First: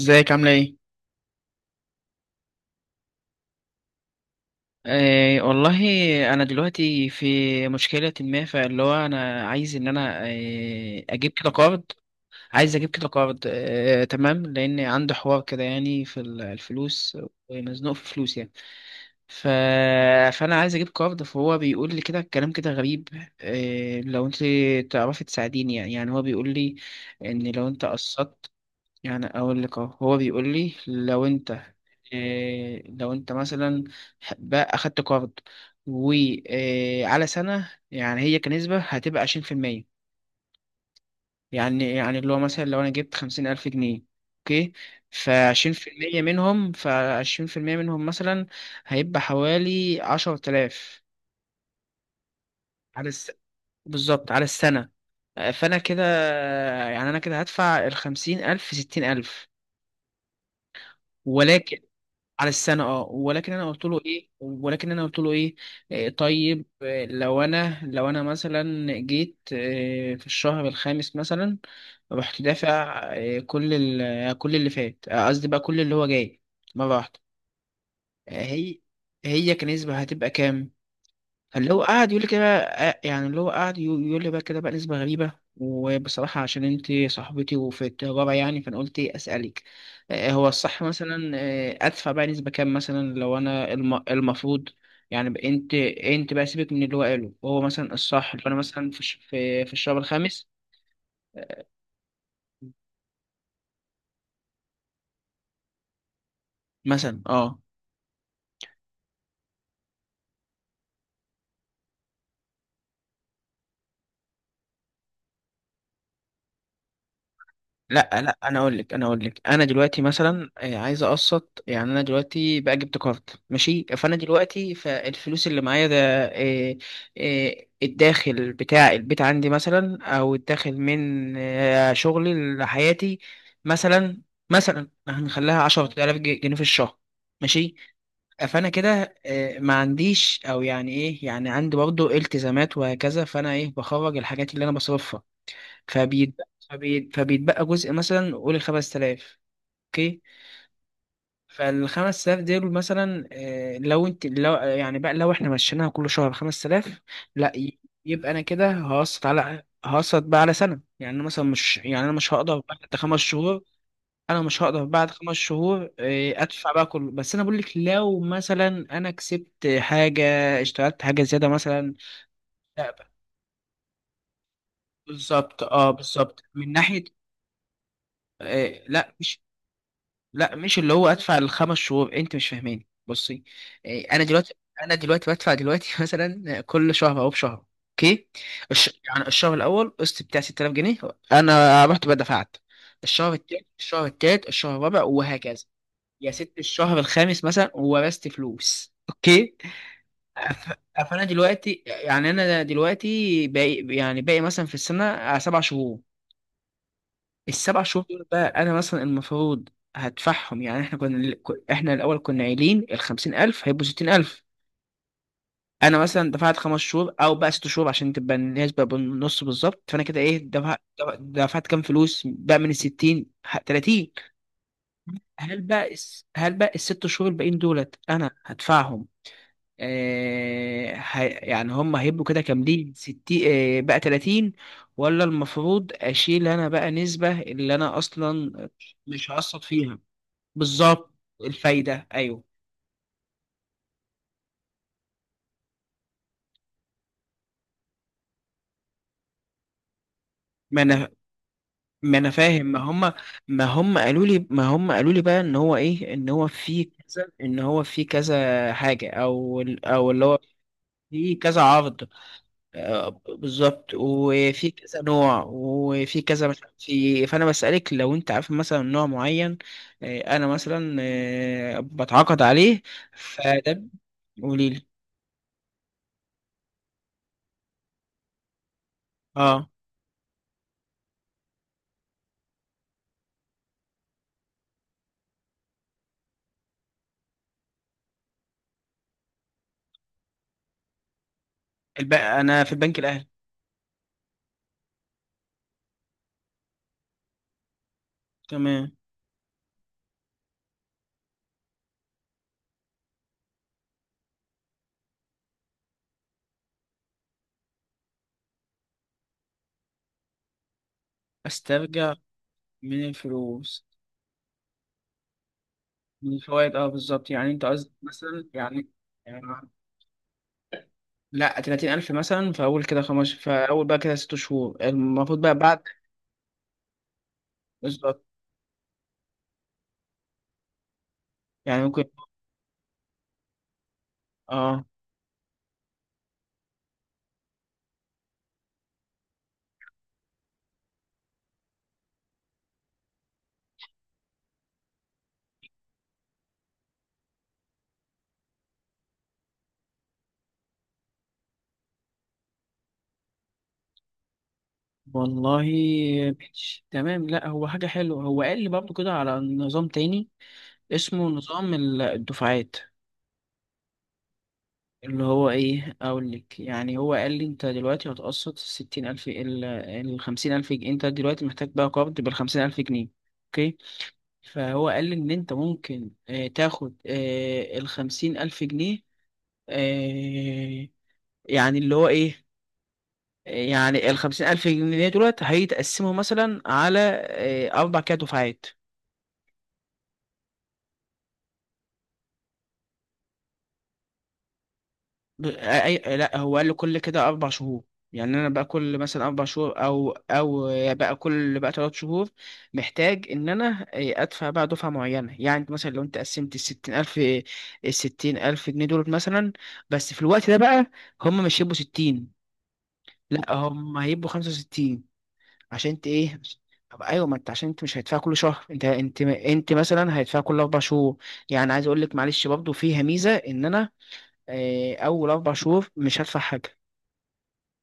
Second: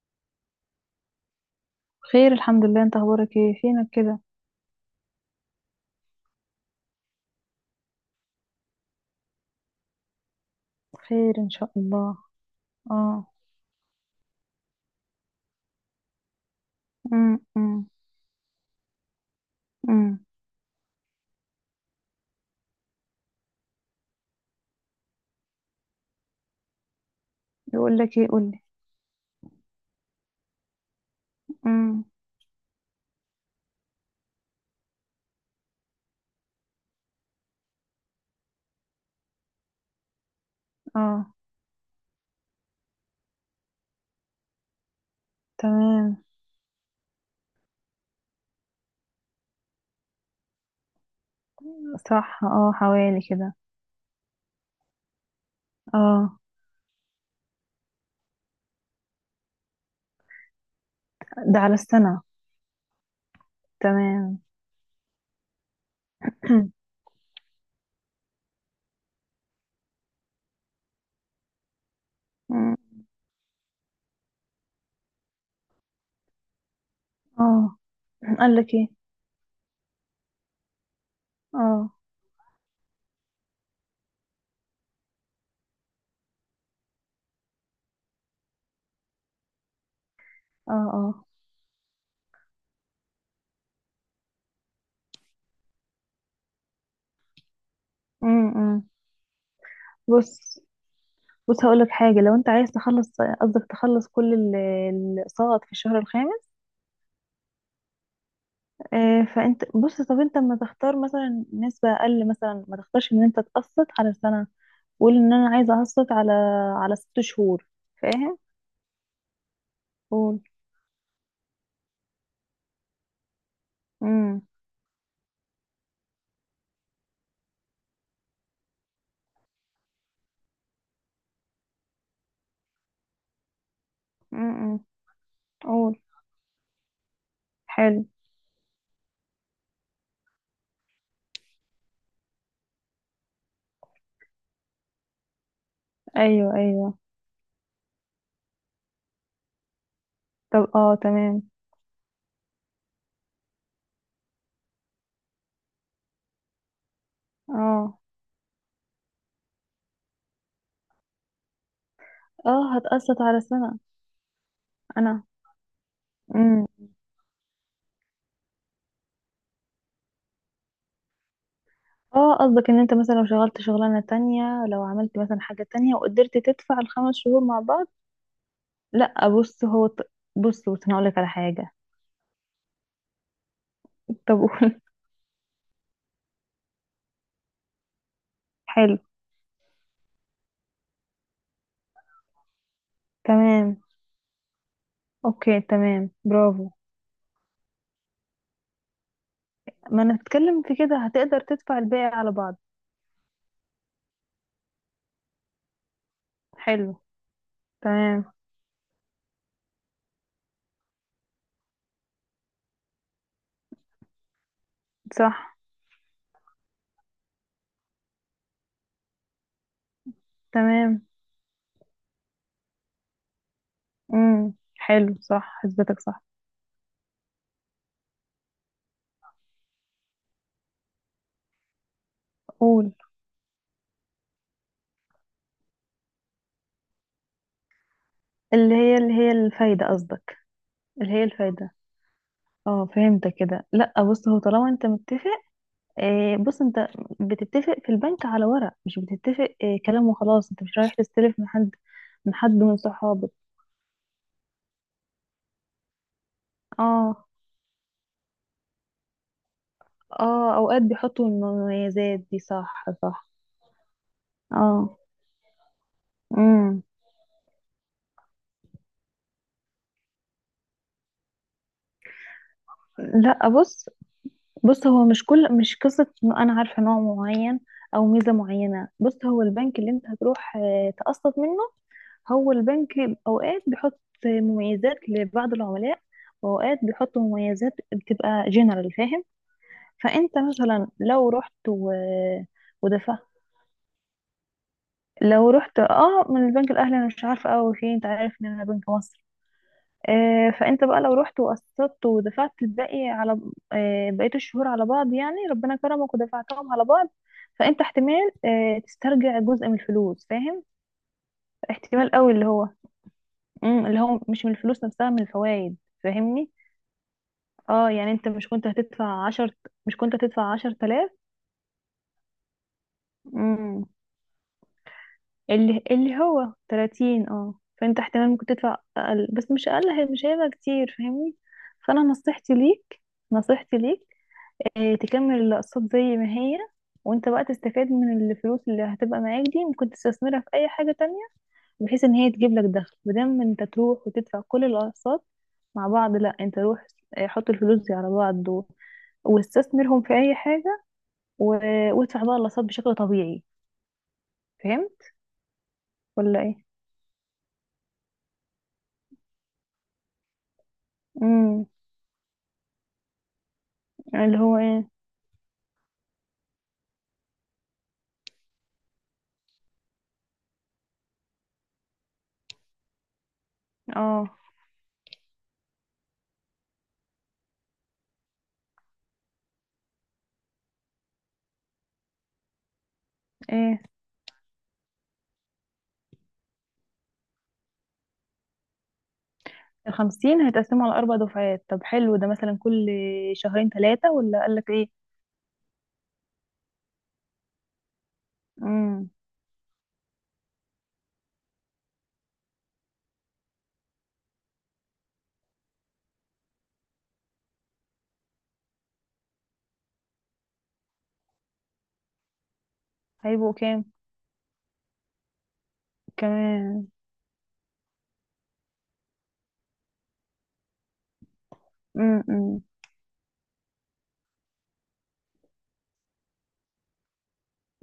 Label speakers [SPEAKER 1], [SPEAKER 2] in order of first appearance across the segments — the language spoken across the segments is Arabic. [SPEAKER 1] ازيك عاملة ايه؟
[SPEAKER 2] خير، الحمد لله، انت اخبارك ايه؟ فينك كده؟
[SPEAKER 1] آه والله. انا دلوقتي في مشكلة، ما فاللي هو انا عايز ان انا اجيب
[SPEAKER 2] خير
[SPEAKER 1] كده
[SPEAKER 2] ان شاء
[SPEAKER 1] قرض.
[SPEAKER 2] الله.
[SPEAKER 1] عايز اجيب كده
[SPEAKER 2] اه.
[SPEAKER 1] قرض. تمام، لان عندي حوار كده يعني في الفلوس.
[SPEAKER 2] امم. امم.
[SPEAKER 1] ومزنوق في فلوس يعني. ف...
[SPEAKER 2] امم.
[SPEAKER 1] فانا عايز اجيب قرض، فهو بيقول لي كده كلام كده غريب. لو انت تعرفي تساعديني. يعني يعني هو بيقول لي ان لو انت
[SPEAKER 2] يقول لك ايه؟ قول
[SPEAKER 1] قسطت.
[SPEAKER 2] لي.
[SPEAKER 1] يعني اقول لك اهو، هو بيقول لي لو انت،
[SPEAKER 2] امم.
[SPEAKER 1] لو انت مثلا بقى اخدت قرض وعلى سنة، يعني هي كنسبة هتبقى 20%.
[SPEAKER 2] اه.
[SPEAKER 1] يعني يعني اللي هو مثلا لو انا جبت 50,000 جنيه. اوكي. فعشرين في المية
[SPEAKER 2] تمام.
[SPEAKER 1] منهم، مثلا هيبقى حوالي 10,000.
[SPEAKER 2] صح، اه،
[SPEAKER 1] على
[SPEAKER 2] حوالي
[SPEAKER 1] الس...
[SPEAKER 2] كده.
[SPEAKER 1] بالظبط على السنة. فأنا كده،
[SPEAKER 2] اه،
[SPEAKER 1] يعني أنا كده هدفع الخمسين ألف في ستين ألف،
[SPEAKER 2] ده على
[SPEAKER 1] ولكن
[SPEAKER 2] السنة.
[SPEAKER 1] على السنة. اه
[SPEAKER 2] تمام.
[SPEAKER 1] ولكن انا قلت له ايه. طيب لو انا مثلا جيت، في الشهر الخامس مثلا رحت
[SPEAKER 2] أمم.
[SPEAKER 1] دافع، كل كل اللي فات. قصدي بقى كل اللي هو جاي مرة واحدة.
[SPEAKER 2] اه،
[SPEAKER 1] آه،
[SPEAKER 2] قال لك
[SPEAKER 1] هي
[SPEAKER 2] ايه؟
[SPEAKER 1] هي كنسبة هتبقى كام؟ اللي هو
[SPEAKER 2] اه.
[SPEAKER 1] قعد يقول لي كده. يعني اللي هو قعد يقول لي بقى كده بقى نسبة غريبة. وبصراحة عشان انت صاحبتي وفي التجارة يعني، فانا قلت ايه اسألك. هو
[SPEAKER 2] اه.
[SPEAKER 1] الصح
[SPEAKER 2] اه.
[SPEAKER 1] مثلا ادفع بقى نسبة كام؟ مثلا لو انا المفروض. يعني بقى انت بقى سيبك من اللي هو قاله، وهو مثلا الصح لو
[SPEAKER 2] امم.
[SPEAKER 1] انا
[SPEAKER 2] أمم.
[SPEAKER 1] مثلا في في الشهر الخامس
[SPEAKER 2] بص بص، هقول لك حاجة. لو انت عايز تخلص، قصدك تخلص كل الاقساط في الشهر الخامس؟
[SPEAKER 1] مثلا. اه.
[SPEAKER 2] فانت بص، طب انت ما تختار مثلا نسبة اقل؟ مثلا ما تختارش ان انت تقسط على سنة. قول ان انا عايزة اقسط على 6 شهور.
[SPEAKER 1] لا لا،
[SPEAKER 2] فاهم؟
[SPEAKER 1] انا اقول لك، انا دلوقتي
[SPEAKER 2] قول.
[SPEAKER 1] مثلا عايز اقسط. يعني انا دلوقتي بقى جبت كارد ماشي، فانا
[SPEAKER 2] امم.
[SPEAKER 1] دلوقتي فالفلوس اللي معايا ده. آه، الداخل بتاع البيت عندي مثلا، او الداخل من شغلي لحياتي. مثلا
[SPEAKER 2] امم. إمم.
[SPEAKER 1] مثلا هنخليها
[SPEAKER 2] قول.
[SPEAKER 1] 10000 جنيه في الشهر. ماشي.
[SPEAKER 2] حلو.
[SPEAKER 1] فانا كده ما عنديش، او يعني ايه، يعني عندي برضو التزامات وهكذا. فانا ايه بخرج الحاجات اللي انا بصرفها.
[SPEAKER 2] ايوه، ايوه.
[SPEAKER 1] فبيتبقى جزء مثلا، قول 5,000. اوكي.
[SPEAKER 2] طب، اه، تمام.
[SPEAKER 1] فالخمس تلاف دول مثلا. لو يعني بقى لو احنا مشيناها كل شهر 5,000. لا،
[SPEAKER 2] اه،
[SPEAKER 1] يبقى انا كده هقسط بقى على سنة. يعني أنا مثلا مش، يعني انا مش هقدر
[SPEAKER 2] اه،
[SPEAKER 1] بعد خمس
[SPEAKER 2] هتقسط على
[SPEAKER 1] شهور.
[SPEAKER 2] سنة.
[SPEAKER 1] انا مش هقدر بعد
[SPEAKER 2] انا.
[SPEAKER 1] خمس شهور ادفع بقى
[SPEAKER 2] امم.
[SPEAKER 1] كله. بس انا بقول لك لو مثلا انا كسبت حاجة، اشتغلت حاجة زيادة مثلا.
[SPEAKER 2] اه، قصدك ان
[SPEAKER 1] لا
[SPEAKER 2] انت
[SPEAKER 1] بقى.
[SPEAKER 2] مثلا لو شغلت شغلانة تانية، لو عملت مثلا
[SPEAKER 1] بالظبط،
[SPEAKER 2] حاجة تانية وقدرت
[SPEAKER 1] بالظبط من
[SPEAKER 2] تدفع
[SPEAKER 1] ناحية.
[SPEAKER 2] الخمس شهور مع بعض؟
[SPEAKER 1] لا
[SPEAKER 2] لا، بص هو
[SPEAKER 1] لا،
[SPEAKER 2] بص
[SPEAKER 1] مش
[SPEAKER 2] بص
[SPEAKER 1] اللي
[SPEAKER 2] انا
[SPEAKER 1] هو
[SPEAKER 2] هقولك على
[SPEAKER 1] ادفع
[SPEAKER 2] حاجة.
[SPEAKER 1] الخمس شهور، انت مش فاهماني. بصي. انا
[SPEAKER 2] طب
[SPEAKER 1] دلوقتي،
[SPEAKER 2] قول.
[SPEAKER 1] بدفع دلوقتي مثلا كل شهر او بشهر. اوكي.
[SPEAKER 2] حلو.
[SPEAKER 1] يعني الشهر الاول قسط بتاع 6,000 جنيه. انا رحت بدفعت الشهر التاني،
[SPEAKER 2] تمام.
[SPEAKER 1] الشهر التالت، الشهر الرابع
[SPEAKER 2] اوكي،
[SPEAKER 1] وهكذا.
[SPEAKER 2] تمام،
[SPEAKER 1] يا ست،
[SPEAKER 2] برافو.
[SPEAKER 1] الشهر الخامس مثلا ورثت فلوس. اوكي.
[SPEAKER 2] ما انا بتكلم في كده
[SPEAKER 1] فانا
[SPEAKER 2] هتقدر تدفع
[SPEAKER 1] دلوقتي،
[SPEAKER 2] الباقي
[SPEAKER 1] يعني
[SPEAKER 2] على بعض.
[SPEAKER 1] انا دلوقتي باقي، يعني باقي مثلا في السنه سبع شهور.
[SPEAKER 2] حلو.
[SPEAKER 1] السبع شهور
[SPEAKER 2] تمام.
[SPEAKER 1] دول بقى انا مثلا المفروض هدفعهم. يعني احنا الاول كنا قايلين ال 50,000 هيبقوا 60,000.
[SPEAKER 2] صح.
[SPEAKER 1] انا مثلا دفعت خمس شهور او بقى ست شهور عشان تبقى النسبه بالنص بالظبط. فانا كده ايه دفعت،
[SPEAKER 2] تمام.
[SPEAKER 1] دفعت كام فلوس بقى من ال 60، 30؟
[SPEAKER 2] امم. حلو، صح، حسبتك صح.
[SPEAKER 1] هل بقى الست شهور الباقيين دولت انا هدفعهم؟ يعني هم هيبقوا كده
[SPEAKER 2] قول.
[SPEAKER 1] كاملين 60، بقى 30؟ ولا المفروض اشيل انا بقى نسبة اللي انا اصلا
[SPEAKER 2] اللي هي اللي
[SPEAKER 1] مش
[SPEAKER 2] هي
[SPEAKER 1] هقسط
[SPEAKER 2] الفايدة
[SPEAKER 1] فيها؟
[SPEAKER 2] قصدك؟ اللي
[SPEAKER 1] بالظبط.
[SPEAKER 2] هي الفايدة.
[SPEAKER 1] الفايدة ايوه.
[SPEAKER 2] اه، فهمتك كده. لا بص، هو طالما انت متفق، بص انت بتتفق في البنك على ورق، مش بتتفق كلام وخلاص. انت مش
[SPEAKER 1] ما
[SPEAKER 2] رايح
[SPEAKER 1] انا
[SPEAKER 2] تستلف من حد،
[SPEAKER 1] ما انا فاهم.
[SPEAKER 2] من صحابك.
[SPEAKER 1] ما هم قالوا لي، بقى ان هو ايه، ان هو في
[SPEAKER 2] اه،
[SPEAKER 1] كذا، حاجة، او او اللي هو
[SPEAKER 2] اه، اوقات بيحطوا
[SPEAKER 1] في كذا عرض.
[SPEAKER 2] المميزات دي، صح، صح.
[SPEAKER 1] بالظبط، وفي
[SPEAKER 2] اه.
[SPEAKER 1] كذا نوع، وفي كذا مش عارف
[SPEAKER 2] امم.
[SPEAKER 1] في. فانا بسألك لو انت عارف مثلا نوع معين. انا مثلا بتعاقد عليه.
[SPEAKER 2] لا،
[SPEAKER 1] فده،
[SPEAKER 2] بص
[SPEAKER 1] قولي لي.
[SPEAKER 2] بص هو مش قصة انه انا عارفة نوع معين او ميزة معينة. بص، هو
[SPEAKER 1] اه.
[SPEAKER 2] البنك اللي انت هتروح تقسط منه، هو البنك اوقات بيحط مميزات لبعض العملاء، واوقات بيحط مميزات بتبقى جنرال. فاهم؟ فانت مثلا
[SPEAKER 1] انا في البنك
[SPEAKER 2] ودفعت،
[SPEAKER 1] الاهلي.
[SPEAKER 2] لو رحت، اه، من البنك الاهلي، انا مش عارفة قوي فيه، انت عارف ان انا بنك
[SPEAKER 1] تمام.
[SPEAKER 2] مصر. فانت بقى لو رحت وقسطت ودفعت الباقي على بقية الشهور على بعض، يعني ربنا كرمك ودفعتهم على بعض، فانت احتمال تسترجع جزء من الفلوس. فاهم؟ احتمال
[SPEAKER 1] استرجع
[SPEAKER 2] قوي اللي هو
[SPEAKER 1] من الفلوس،
[SPEAKER 2] اللي هو مش من الفلوس نفسها، من الفوائد.
[SPEAKER 1] من
[SPEAKER 2] فاهمني؟
[SPEAKER 1] الفوائد. اه بالظبط. يعني انت
[SPEAKER 2] اه،
[SPEAKER 1] قصدك
[SPEAKER 2] يعني انت
[SPEAKER 1] مثلا، يعني يعني
[SPEAKER 2] مش كنت هتدفع 10 تلاف.
[SPEAKER 1] لا، 30,000 مثلا في اول كده خمس، في
[SPEAKER 2] مم،
[SPEAKER 1] اول بقى كده ست شهور المفروض بقى بعد.
[SPEAKER 2] اللي هو 30، اه. فانت
[SPEAKER 1] بالظبط
[SPEAKER 2] احتمال ممكن تدفع اقل، بس مش اقل، مش هيبقى كتير. فاهمني؟
[SPEAKER 1] يعني
[SPEAKER 2] فانا
[SPEAKER 1] ممكن.
[SPEAKER 2] نصيحتي ليك،
[SPEAKER 1] اه
[SPEAKER 2] تكمل الاقساط زي ما هي، وانت بقى تستفاد من الفلوس اللي هتبقى معاك دي، ممكن تستثمرها في اي حاجة تانية، بحيث ان هي تجيب لك دخل، بدل ما انت تروح وتدفع كل الاقساط مع بعض. لا، انت روح حط الفلوس دي على بعض واستثمرهم في اي حاجة، و... وادفع بقى الاقساط بشكل طبيعي. فهمت
[SPEAKER 1] والله
[SPEAKER 2] ولا ايه؟
[SPEAKER 1] ماشي تمام. لا هو حاجة حلوة، هو قال لي برضه كده على نظام تاني، اسمه
[SPEAKER 2] امم.
[SPEAKER 1] نظام الدفعات.
[SPEAKER 2] اللي هو ايه؟
[SPEAKER 1] اللي هو ايه، اقول لك. يعني هو قال لي انت دلوقتي هتقسط الستين الف، خمسين الف جنيه. انت دلوقتي محتاج بقى قرض بالخمسين الف جنيه. اوكي.
[SPEAKER 2] اه،
[SPEAKER 1] فهو قال لي ان انت ممكن تاخد الخمسين الف جنيه. آه، يعني اللي هو ايه،
[SPEAKER 2] ايه،
[SPEAKER 1] يعني الخمسين ألف جنيه دلوقتي هيتقسموا مثلا على أربع كده دفعات.
[SPEAKER 2] الخمسين هيتقسموا على 4 دفعات؟ طب حلو، ده مثلا كل شهرين، ثلاثة، ولا قالك ايه؟
[SPEAKER 1] لا، هو قال له كل كده اربع شهور. يعني انا بقى كل
[SPEAKER 2] امم.
[SPEAKER 1] مثلا اربع شهور او او بقى كل بقى ثلاث شهور محتاج ان انا ادفع بقى دفعه معينه. يعني أنت مثلا لو انت قسمت الستين الف، الستين الف جنيه دول مثلا، بس في الوقت ده بقى هم مش هيبقوا ستين،
[SPEAKER 2] هيبقوا
[SPEAKER 1] لا
[SPEAKER 2] كام
[SPEAKER 1] هم هيبقوا 65,000. عشان انت ايه؟
[SPEAKER 2] كمان؟
[SPEAKER 1] طب ايوه، ما انت عشان انت مش هيدفع كل شهر، انت مثلا هيدفع كل اربع شهور. يعني عايز اقول لك، معلش
[SPEAKER 2] امم.
[SPEAKER 1] برضه فيها ميزه ان انا اول اربع شهور مش هدفع حاجه.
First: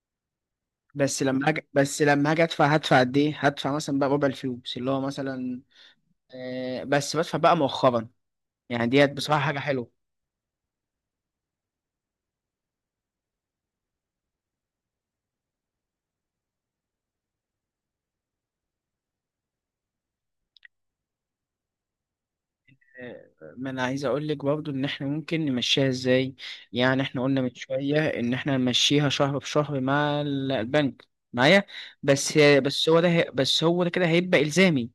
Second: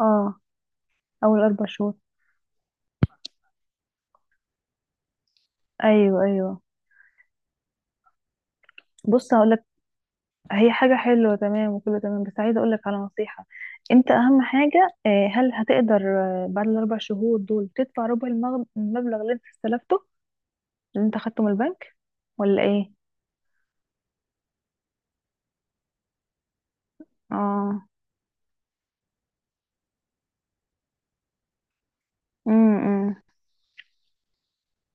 [SPEAKER 2] اه، اول اربع شهور
[SPEAKER 1] بس لما هاجي ادفع، هدفع قد ايه؟ هدفع مثلا بقى ربع الفلوس اللي هو مثلا،
[SPEAKER 2] ايوه، ايوه.
[SPEAKER 1] بس بدفع بقى مؤخرا. يعني ديت
[SPEAKER 2] بص
[SPEAKER 1] بصراحة حاجة
[SPEAKER 2] هقولك،
[SPEAKER 1] حلوة.
[SPEAKER 2] هي حاجه حلوه، تمام، وكله تمام، بس عايزه اقولك على نصيحه. انت اهم حاجه، هل هتقدر بعد الـ4 شهور دول تدفع ربع المبلغ اللي انت استلفته، اللي انت خدته من البنك، ولا ايه؟
[SPEAKER 1] آه، ما انا عايز اقول لك برضو ان احنا ممكن نمشيها ازاي. يعني احنا قلنا من
[SPEAKER 2] اه.
[SPEAKER 1] شوية ان احنا نمشيها شهر بشهر مع البنك معايا.
[SPEAKER 2] امم.
[SPEAKER 1] بس هو ده كده هيبقى الزامي.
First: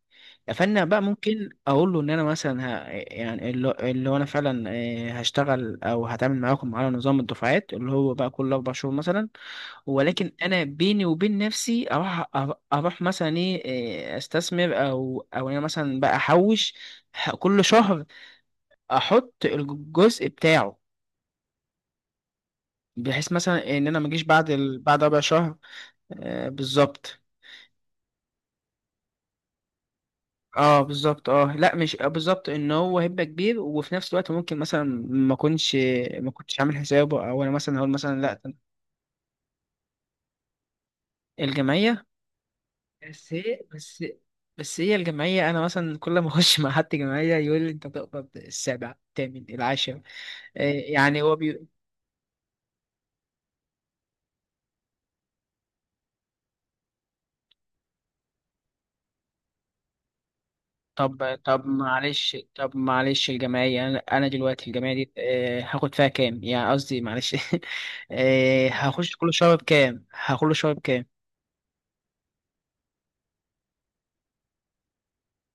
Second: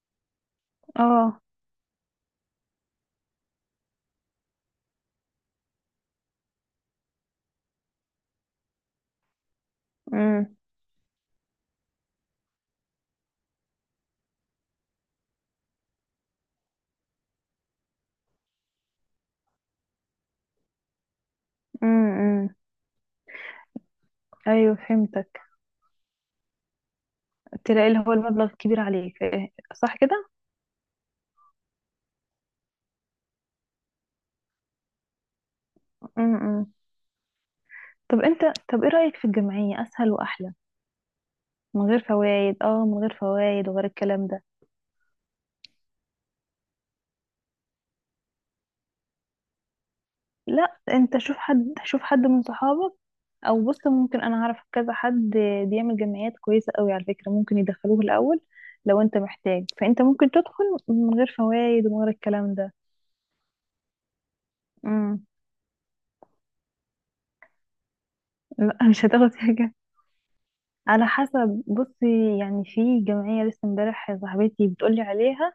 [SPEAKER 1] فانا بقى
[SPEAKER 2] اه.
[SPEAKER 1] ممكن اقول له ان انا مثلا، يعني اللي هو انا فعلا هشتغل او هتعامل معاكم على نظام الدفعات، اللي هو بقى كل اربع شهور مثلا. ولكن
[SPEAKER 2] امم.
[SPEAKER 1] انا بيني وبين نفسي اروح، اروح مثلا ايه، استثمر، او او انا مثلا بقى احوش كل شهر، احط الجزء بتاعه.
[SPEAKER 2] امم.
[SPEAKER 1] بحيث مثلا ان انا ما اجيش بعد
[SPEAKER 2] ايوه،
[SPEAKER 1] بعد ربع
[SPEAKER 2] فهمتك.
[SPEAKER 1] شهر. بالظبط،
[SPEAKER 2] تلاقي اللي هو المبلغ كبير عليك، إيه، صح كده.
[SPEAKER 1] اه بالظبط. اه لا مش، بالظبط ان هو هيبقى كبير، وفي نفس الوقت ممكن مثلا ما اكونش ما كنتش
[SPEAKER 2] امم.
[SPEAKER 1] عامل حسابه. او انا مثلا هقول مثلا
[SPEAKER 2] طب انت،
[SPEAKER 1] لا.
[SPEAKER 2] طب ايه رايك في الجمعيه؟ اسهل واحلى، من
[SPEAKER 1] الجمعيه.
[SPEAKER 2] غير فوائد، اه، من غير
[SPEAKER 1] بس هي
[SPEAKER 2] فوائد وغير
[SPEAKER 1] بس
[SPEAKER 2] الكلام ده.
[SPEAKER 1] بس هي الجمعية، أنا مثلا كل ما أخش مع حد جمعية يقول لي أنت بتقبض السابع الثامن العاشر.
[SPEAKER 2] لا، انت
[SPEAKER 1] يعني هو
[SPEAKER 2] شوف حد من صحابك، او بص ممكن انا اعرف كذا حد بيعمل جمعيات كويسة قوي. على فكرة ممكن يدخلوه الاول لو انت محتاج، فانت ممكن تدخل من غير
[SPEAKER 1] طب طب
[SPEAKER 2] فوائد ومن غير
[SPEAKER 1] معلش،
[SPEAKER 2] الكلام ده.
[SPEAKER 1] الجمعية، أنا أنا دلوقتي الجمعية دي
[SPEAKER 2] امم.
[SPEAKER 1] هاخد فيها كام؟ يعني قصدي، معلش
[SPEAKER 2] لا، مش
[SPEAKER 1] هخش كل
[SPEAKER 2] هتاخد
[SPEAKER 1] شهر
[SPEAKER 2] حاجة،
[SPEAKER 1] بكام؟ هكل شهر بكام؟
[SPEAKER 2] على حسب. بصي، يعني في جمعية لسه امبارح صاحبتي بتقولي عليها،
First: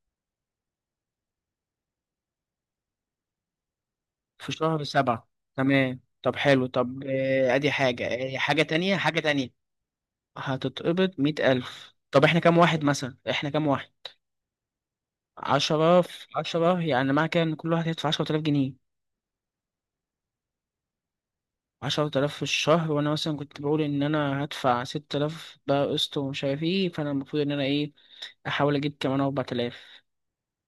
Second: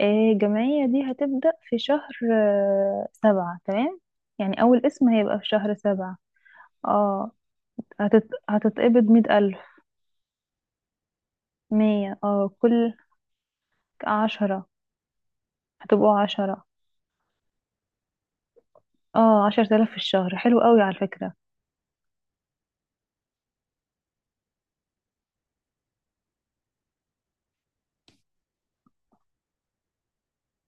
[SPEAKER 2] الجمعية دي هتبدأ في شهر، سبعة، تمام.
[SPEAKER 1] في
[SPEAKER 2] يعني
[SPEAKER 1] شهر
[SPEAKER 2] أول اسم
[SPEAKER 1] سبعة.
[SPEAKER 2] هيبقى في شهر
[SPEAKER 1] تمام،
[SPEAKER 2] سبعة.
[SPEAKER 1] طب حلو. طب
[SPEAKER 2] اه،
[SPEAKER 1] أدي حاجة، حاجة تانية،
[SPEAKER 2] هتتقبض مية ألف
[SPEAKER 1] هتتقبض 100,000.
[SPEAKER 2] مية،
[SPEAKER 1] طب إحنا
[SPEAKER 2] اه،
[SPEAKER 1] كام واحد
[SPEAKER 2] كل
[SPEAKER 1] مثلا؟ إحنا كام واحد؟
[SPEAKER 2] عشرة.
[SPEAKER 1] عشرة
[SPEAKER 2] هتبقوا
[SPEAKER 1] في
[SPEAKER 2] عشرة.
[SPEAKER 1] عشرة، يعني معنى كده إن كل واحد هيدفع 10,000 جنيه.
[SPEAKER 2] اه، 10 آلاف في الشهر، حلو قوي على فكرة.
[SPEAKER 1] عشرة آلاف في الشهر، وأنا مثلا كنت بقول إن أنا هدفع 6,000 بقى قسط، ومش عارف إيه. فأنا المفروض إن أنا إيه، أحاول أجيب كمان 4,000.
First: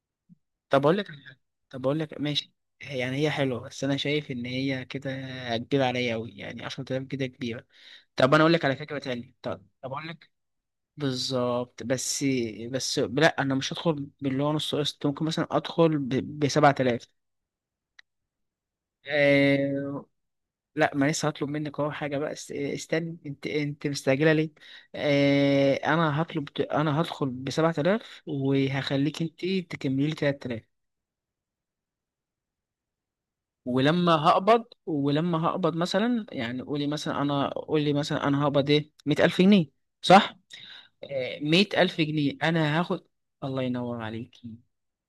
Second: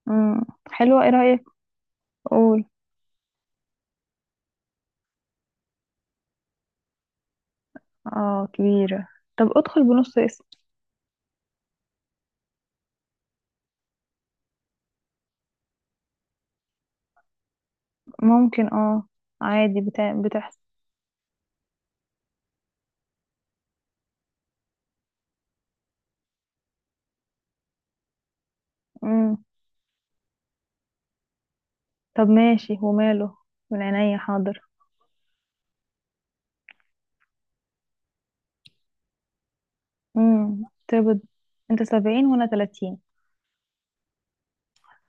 [SPEAKER 2] مم.
[SPEAKER 1] طب أقول
[SPEAKER 2] حلوة،
[SPEAKER 1] لك
[SPEAKER 2] ايه
[SPEAKER 1] على حاجة.
[SPEAKER 2] رأيك؟
[SPEAKER 1] طب أقول لك ماشي،
[SPEAKER 2] قول.
[SPEAKER 1] يعني هي حلوة بس أنا شايف إن هي كده كبيرة عليا أوي. يعني 10,000 كده كبيرة. طب أنا
[SPEAKER 2] اه،
[SPEAKER 1] أقول لك على فكرة
[SPEAKER 2] كبيرة.
[SPEAKER 1] تانية.
[SPEAKER 2] طب
[SPEAKER 1] طب
[SPEAKER 2] ادخل
[SPEAKER 1] طب أقول
[SPEAKER 2] بنص
[SPEAKER 1] لك.
[SPEAKER 2] اسم.
[SPEAKER 1] بالظبط، بس بس لا أنا مش هدخل باللي هو نص قسط. ممكن مثلا أدخل ب 7,000.
[SPEAKER 2] ممكن، اه، عادي، بتحصل.
[SPEAKER 1] لا، ما لسه هطلب منك اهو حاجه بقى، استني، انت مستعجله ليه؟ انا هدخل ب 7,000 وهخليك
[SPEAKER 2] مم.
[SPEAKER 1] انت تكملي لي 3,000.
[SPEAKER 2] طب ماشي وماله. من عينيا، حاضر.
[SPEAKER 1] ولما هقبض مثلا، يعني قولي مثلا انا، هقبض ايه، 100,000 جنيه. صح.
[SPEAKER 2] مم. تقبض. انت
[SPEAKER 1] 100000
[SPEAKER 2] 70
[SPEAKER 1] جنيه
[SPEAKER 2] وانا
[SPEAKER 1] انا
[SPEAKER 2] 30.
[SPEAKER 1] هاخد. الله ينور عليكي.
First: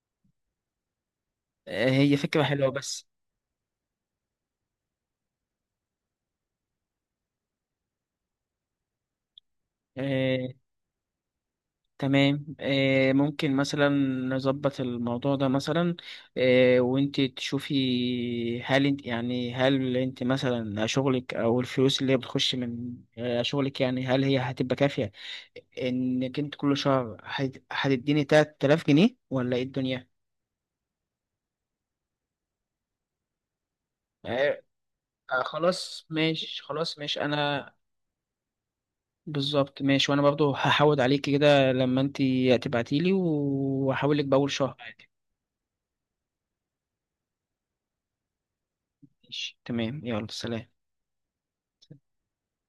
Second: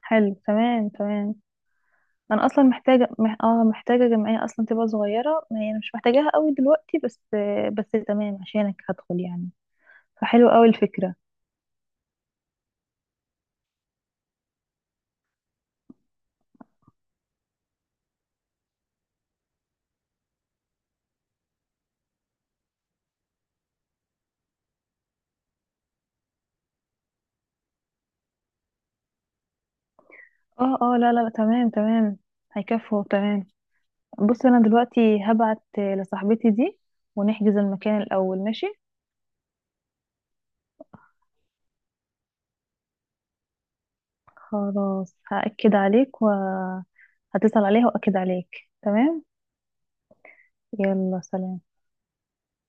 [SPEAKER 2] حلو، تمام، تمام.
[SPEAKER 1] هي فكره
[SPEAKER 2] انا اصلا
[SPEAKER 1] حلوه بس.
[SPEAKER 2] محتاجه، مح... اه محتاجه جمعيه اصلا تبقى صغيره، ما هي أنا مش محتاجاها قوي دلوقتي، بس تمام، عشانك هدخل يعني،
[SPEAKER 1] آه،
[SPEAKER 2] فحلو قوي الفكره.
[SPEAKER 1] تمام ممكن مثلا نظبط الموضوع ده مثلا. وانت تشوفي، هل انت مثلا شغلك، او الفلوس اللي هي بتخش من شغلك، يعني هل هي هتبقى كافية، انك انت كل شهر هتديني 3,000 جنيه؟ ولا ايه الدنيا؟
[SPEAKER 2] اه، اه، لا، لا، لا، تمام، تمام. هيكفوا، تمام. بص، انا
[SPEAKER 1] آه،
[SPEAKER 2] دلوقتي هبعت
[SPEAKER 1] خلاص
[SPEAKER 2] لصاحبتي
[SPEAKER 1] ماشي،
[SPEAKER 2] دي
[SPEAKER 1] خلاص ماشي،
[SPEAKER 2] ونحجز
[SPEAKER 1] انا
[SPEAKER 2] المكان الاول، ماشي.
[SPEAKER 1] بالظبط ماشي. وانا برضو هحاول عليكي كده لما انت تبعتيلي، وهحاولك باول شهر عادي.
[SPEAKER 2] خلاص، هأكد عليك وهتصل عليها وأكد عليك، تمام.
[SPEAKER 1] ماشي تمام، يلا سلام.
[SPEAKER 2] يلا، سلام.